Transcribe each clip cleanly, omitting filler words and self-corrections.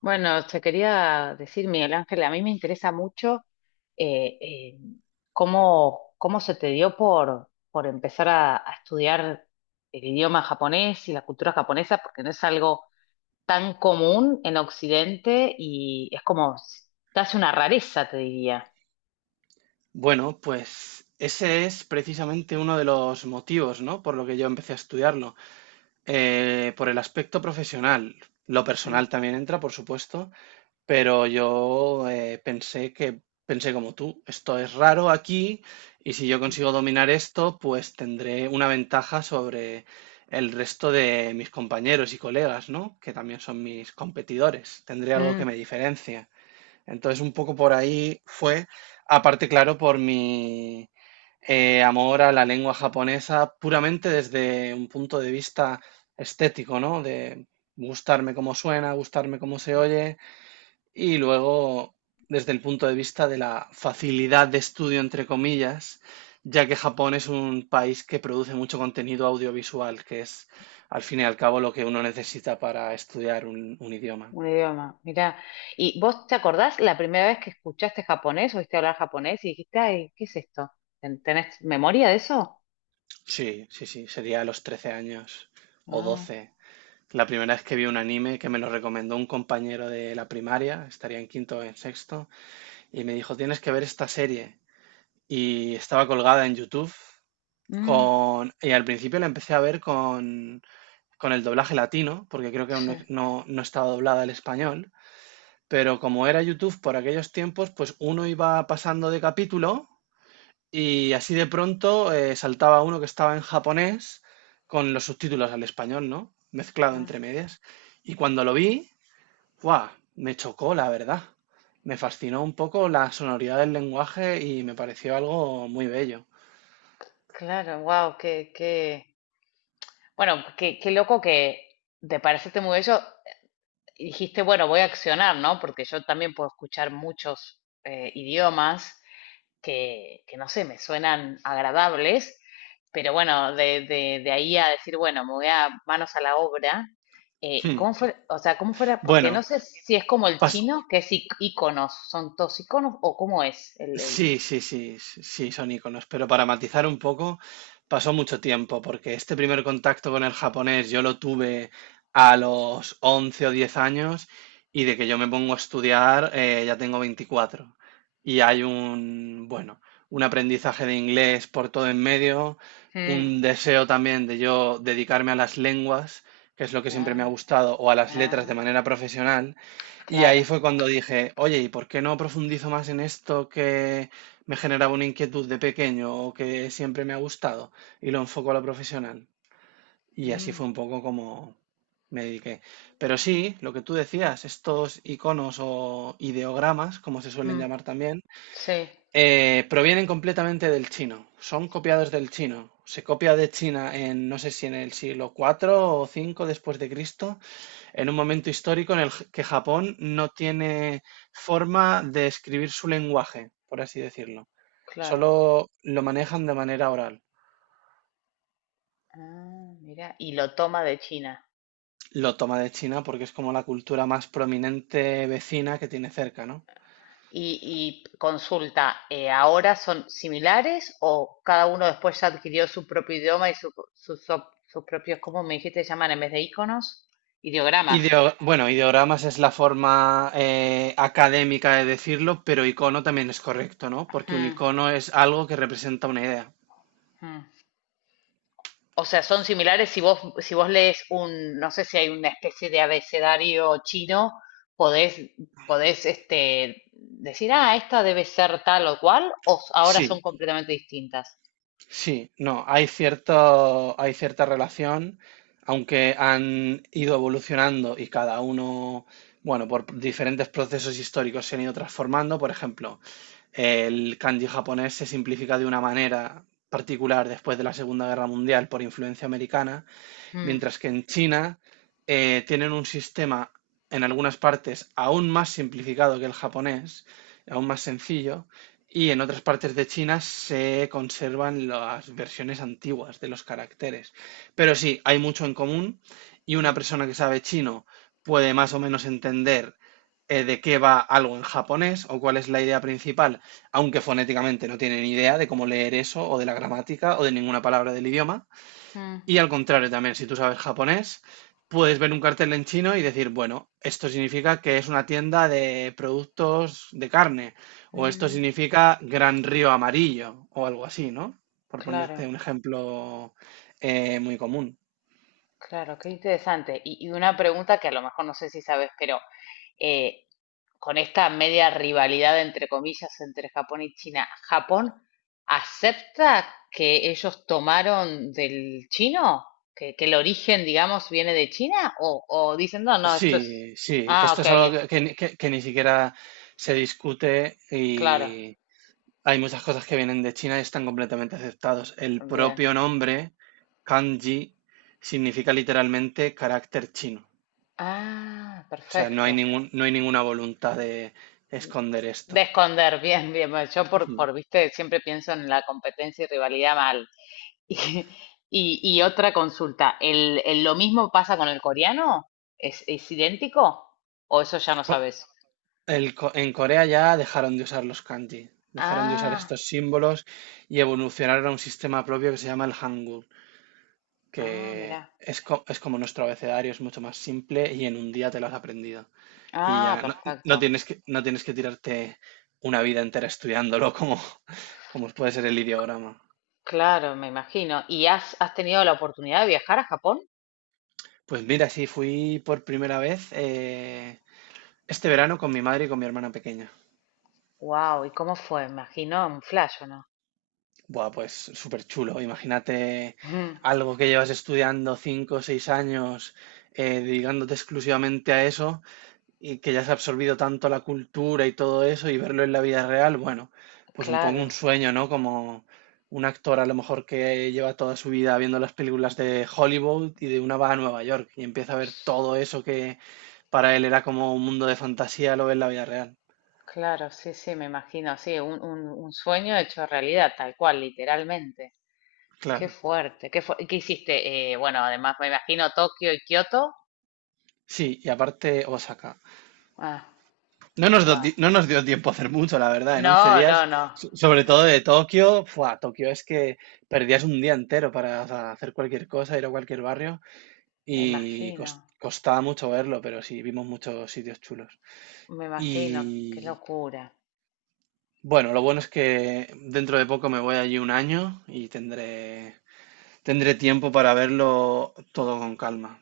Bueno, te quería decir, Miguel Ángel, a mí me interesa mucho eh, eh, cómo, cómo se te dio por empezar a estudiar el idioma japonés y la cultura japonesa, porque no es algo tan común en Occidente y es como casi una rareza, te diría. Bueno, pues ese es precisamente uno de los motivos, ¿no? Por lo que yo empecé a estudiarlo. Por el aspecto profesional. Lo Mm, personal también entra, por supuesto, pero yo pensé como tú, esto es raro aquí y si yo mm, consigo dominar esto, pues tendré una ventaja sobre el resto de mis compañeros y colegas, ¿no? Que también son mis competidores. Tendré algo que mm, me diferencia. Entonces, un poco por ahí fue, aparte, claro, por mi amor a la lengua japonesa, puramente desde un punto de vista estético, ¿no? De gustarme cómo suena, gustarme cómo se oye, y luego desde el punto de vista de la facilidad de estudio, entre comillas, ya que Japón es un país que produce mucho contenido audiovisual, que es al fin y al cabo lo que uno necesita para estudiar un idioma. un idioma, mirá. ¿Y vos te acordás la primera vez que escuchaste japonés, oíste hablar japonés y dijiste, ay, qué es esto? ¿Tenés memoria de eso? Sí, sí, sí, sería a los 13 años o 12. La primera vez que vi un anime que me lo recomendó un compañero de la primaria, estaría en quinto o en sexto, y me dijo, tienes que ver esta serie. Y estaba colgada en YouTube Mm, con... Y al principio la empecé a ver con el doblaje latino, porque creo que aún sí. No estaba doblada al español, pero como era YouTube por aquellos tiempos, pues uno iba pasando de capítulo y así de pronto saltaba uno que estaba en japonés con los subtítulos al español, ¿no? Mezclado Ah, entre medias. Y cuando lo vi, ¡guau! Me chocó, la verdad. Me fascinó un poco la sonoridad del lenguaje y me pareció algo muy bello. claro, wow, bueno, qué loco que te pareciste muy bello. Dijiste, bueno, voy a accionar, ¿no? Porque yo también puedo escuchar muchos idiomas no sé, me suenan agradables, pero bueno, de ahí a decir, bueno, me voy a manos a la obra. ¿Y Hmm. cómo fue, o sea, cómo fuera? Porque no Bueno, sé si es como el pas- chino, que es iconos, son todos iconos, o cómo es el... Sí, sí, sí, sí, son iconos. Pero para matizar un poco, pasó mucho tiempo, porque este primer contacto con el japonés yo lo tuve a los 11 o 10 años y de que yo me pongo a estudiar ya tengo 24. Y hay un, bueno, un aprendizaje de inglés por todo en medio, Mm, un deseo también de yo dedicarme a las lenguas, que es lo que siempre ah, me ha gustado, o a las letras de ah. manera profesional. Y ahí Claro. fue cuando dije, oye, ¿y por qué no profundizo más en esto que me generaba una inquietud de pequeño o que siempre me ha gustado? Y lo enfoco a lo profesional. Y así Mm, fue un poco como me dediqué. Pero sí, lo que tú decías, estos iconos o ideogramas, como se suelen mm. llamar también, Sí, provienen completamente del chino. Son copiados del chino. Se copia de China en, no sé si en el siglo IV o V después de Cristo en un momento histórico en el que Japón no tiene forma de escribir su lenguaje, por así decirlo. claro. Solo lo manejan de manera oral. Ah, mira, y lo toma de China. Lo toma de China porque es como la cultura más prominente vecina que tiene cerca, ¿no? Y consulta, ¿ahora son similares o cada uno después ya adquirió su propio idioma y sus sus propios, cómo me dijiste, llaman en vez de iconos? Ideogramas. Bueno, ideogramas es la forma académica de decirlo, pero icono también es correcto, ¿no? Porque un Mm, icono es algo que representa una idea. mm. O sea, son similares si vos, si vos lees un, no sé si hay una especie de abecedario chino, podés, podés este, decir, ah, esta debe ser tal o cual, ahora son Sí, completamente distintas. sí, no, hay cierto, hay cierta relación, aunque han ido evolucionando y cada uno, bueno, por diferentes procesos históricos se han ido transformando. Por ejemplo, el kanji japonés se simplifica de una manera particular después de la Segunda Guerra Mundial por influencia americana Mm, mientras que en China tienen un sistema en algunas partes aún más simplificado que el japonés, aún más sencillo, y en otras partes de China se conservan las versiones antiguas de los caracteres. Pero sí, hay mucho en común y una mm, persona que sabe chino puede más o menos entender de qué va algo en japonés o cuál es la idea principal, aunque fonéticamente no tiene ni idea de cómo leer eso o de la gramática o de ninguna palabra del idioma. mm, Y al contrario también, si tú sabes japonés, puedes ver un cartel en chino y decir, bueno, esto significa que es una tienda de productos de carne, o esto mm. significa Gran Río Amarillo, o algo así, ¿no? Por Claro, ponerte un ejemplo muy común. claro, qué interesante. Y una pregunta que a lo mejor no sé si sabes, pero eh, con esta media rivalidad, entre comillas, entre Japón y China, ¿Japón acepta que ellos tomaron del chino? Que el origen, digamos, viene de China? O dicen, no, no, esto es... Sí, sí, Ah, esto ok, es algo que, que ni siquiera se discute claro, y hay muchas cosas que vienen de China y están completamente aceptados. El bien. propio nombre, kanji, significa literalmente carácter chino. Ah, O sea, no hay, perfecto. ningún, no hay ninguna voluntad de esconder De esto. esconder, bien, bien. Bueno, yo Ujú. por, viste, siempre pienso en la competencia y rivalidad mal. Y otra consulta, ¿el, lo mismo pasa con el coreano? Es idéntico? ¿O eso ya no Co- sabes? En Corea ya dejaron de usar los kanji, dejaron de usar Ah, estos símbolos y evolucionaron a un sistema propio que se llama el Hangul, ah, que mirá. es, es como nuestro abecedario, es mucho más simple y en un día te lo has aprendido. Y Ah, ya no, no perfecto. tienes que, no tienes que tirarte una vida entera estudiándolo como, como puede ser el ideograma. Claro, me imagino. ¿Y has, has tenido la oportunidad de viajar a Japón? Pues mira, sí, fui por primera vez este verano con mi madre y con mi hermana pequeña. Wow, ¿y cómo fue? Me imagino un flash, ¿o no? Buah, pues súper chulo. Imagínate Ujú. algo que llevas estudiando 5 o 6 años, dedicándote exclusivamente a eso y que ya se ha absorbido tanto la cultura y todo eso y verlo en la vida real, bueno, pues un poco Claro, un sueño, ¿no? Como un actor a lo mejor que lleva toda su vida viendo las películas de Hollywood y de una va a Nueva York y empieza a ver todo eso que para él era como un mundo de fantasía, lo ve en la vida real. claro, sí, sí, me imagino, sí, un sueño hecho realidad, tal cual, literalmente. Qué Claro. fuerte, ¿y qué hiciste? Bueno, además me imagino Tokio y Kioto. Sí, y aparte Osaka. Ah, wow. No nos dio tiempo a hacer mucho, la verdad, en 11 No, días, no, no. Sobre todo de Tokio, fue Tokio es que perdías un día entero para hacer cualquier cosa, ir a cualquier barrio Me y imagino, costaba mucho verlo, pero sí, vimos muchos sitios chulos. me Y imagino. Qué locura. bueno, lo bueno es que dentro de poco me voy allí un año y tendré, tendré tiempo para verlo todo con calma.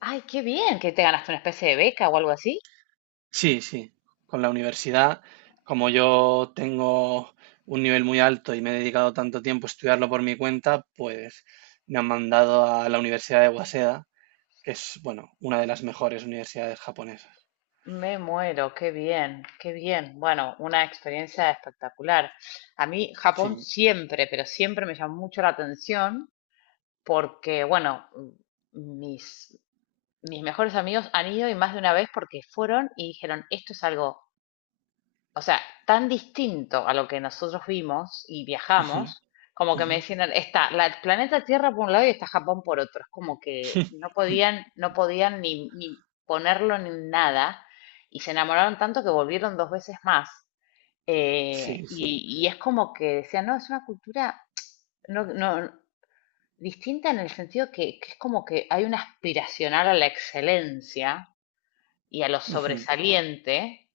Ay, qué bien que te ganaste una especie de beca o algo así. Sí, sí, con la universidad, como yo tengo un nivel muy alto y me he dedicado tanto tiempo a estudiarlo por mi cuenta, pues me han mandado a la Universidad de Waseda, que es, bueno, una de las mejores universidades japonesas. Me muero, qué bien, qué bien. Bueno, una experiencia espectacular. A mí Japón Sí. siempre, pero siempre me llamó mucho la atención porque, bueno, mis, mis mejores amigos han ido y más de una vez porque fueron y dijeron, esto es algo o sea, tan distinto a lo que nosotros vimos y Ujú, viajamos, como que me ujú, decían, está la, el planeta Tierra por un lado y está Japón por otro. Es como que no podían, no podían ni, ni ponerlo ni nada. Y se enamoraron tanto que volvieron dos veces más. Sí, sí. Y es como que decían, no, es una cultura no, no, distinta en el sentido que es como que hay una aspiracional a la excelencia y a lo Ujú, sobresaliente,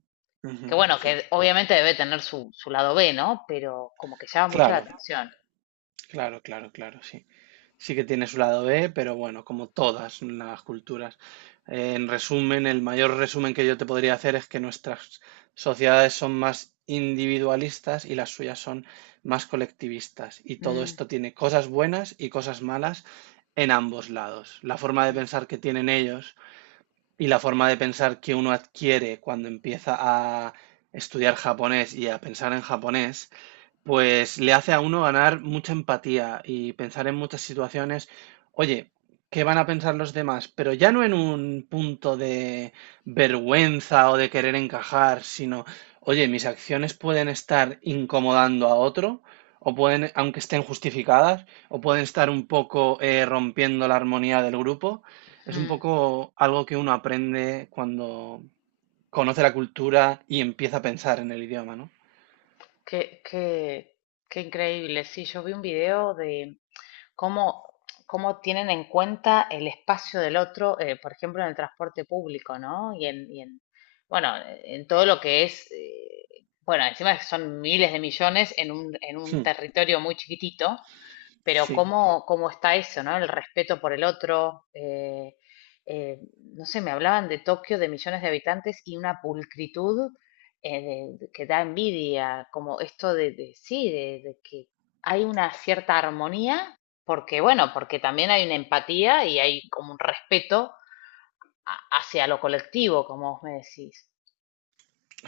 que ujú, bueno, sí. que obviamente debe tener su, su lado B, ¿no? Pero como que llama mucho la Claro, atención. claro, claro, claro, sí. Sí que tiene su lado B, pero bueno, como todas las culturas. En resumen, el mayor resumen que yo te podría hacer es que nuestras sociedades son más individualistas y las suyas son más colectivistas. Y todo Mm, esto tiene cosas buenas y cosas malas en ambos lados. La forma de mm, pensar que tienen ellos y la forma de pensar que uno adquiere cuando empieza a estudiar japonés y a pensar en japonés pues le hace a uno ganar mucha empatía y pensar en muchas situaciones, oye, ¿qué van a pensar los demás? Pero ya no en un punto de vergüenza o de querer encajar, sino, oye, mis acciones pueden estar incomodando a otro, o pueden, aunque estén justificadas, o pueden estar un poco rompiendo la armonía del grupo. Es un mm. poco algo que uno aprende cuando conoce la cultura y empieza a pensar en el idioma, ¿no? Qué, qué, qué increíble. Sí, yo vi un video de cómo, cómo tienen en cuenta el espacio del otro, por ejemplo, en el transporte público, ¿no? Y en bueno, en todo lo que es, bueno, encima son miles de millones en un Hmm, territorio muy chiquitito, pero sí. cómo, cómo está eso, ¿no? El respeto por el otro. No sé, me hablaban de Tokio, de millones de habitantes y una pulcritud eh, que da envidia, como esto de, sí, de que hay una cierta armonía, porque bueno, porque también hay una empatía y hay como un respeto hacia lo colectivo, como vos me decís.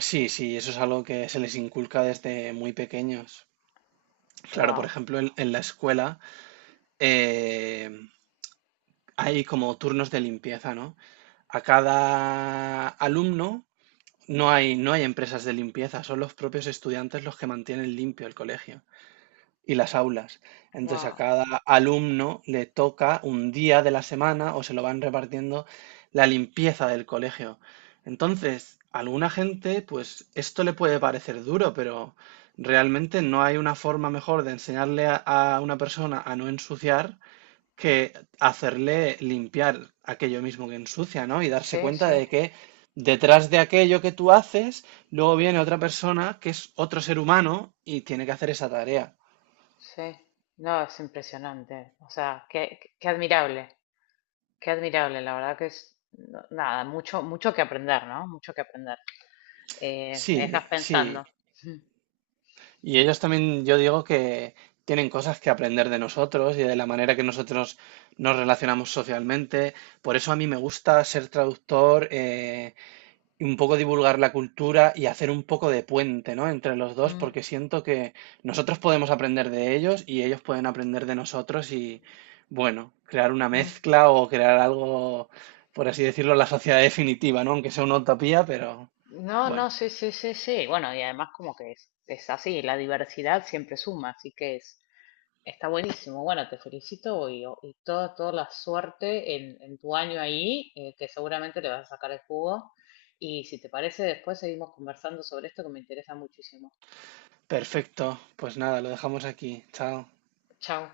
Sí, sí, eso es algo que se les inculca desde muy pequeños. Claro, por Wow, ejemplo, en la escuela eh, hay como turnos de limpieza, ¿no? A cada alumno no hay empresas de limpieza, son los propios estudiantes los que mantienen limpio el colegio y las aulas. Entonces a wow. cada alumno le toca un día de la semana o se lo van repartiendo la limpieza del colegio. Entonces, a alguna gente, pues esto le puede parecer duro, pero realmente no hay una forma mejor de enseñarle a una persona a no ensuciar que hacerle limpiar aquello mismo que ensucia, ¿no? Y darse Sí, cuenta sí, de que detrás de aquello que tú haces, luego viene otra persona que es otro ser humano y tiene que hacer esa tarea. sí. No, es impresionante. O sea, qué, qué qué admirable. Qué admirable, la verdad que es, nada, mucho, mucho que aprender, ¿no? Mucho que aprender. Me Sí, dejas sí. pensando. Mm, Y ellos también, yo digo que tienen cosas que aprender de nosotros y de la manera que nosotros nos relacionamos socialmente. Por eso a mí me gusta ser traductor, y un poco divulgar la cultura y hacer un poco de puente, ¿no? Entre los dos, mm, porque siento que nosotros podemos aprender de ellos y ellos pueden aprender de nosotros y, bueno, crear una mm. mezcla o crear algo, por así decirlo, la sociedad definitiva, ¿no? Aunque sea una utopía, pero No, bueno. no, sí, sí, sí, sí. Bueno, y además como que es así, la diversidad siempre suma, así que es, está buenísimo. Bueno, te felicito y y toda, toda la suerte en tu año ahí, que seguramente le vas a sacar el jugo. Y si te parece, después seguimos conversando sobre esto que me interesa muchísimo. Perfecto, pues nada, lo dejamos aquí. Chao. Chao.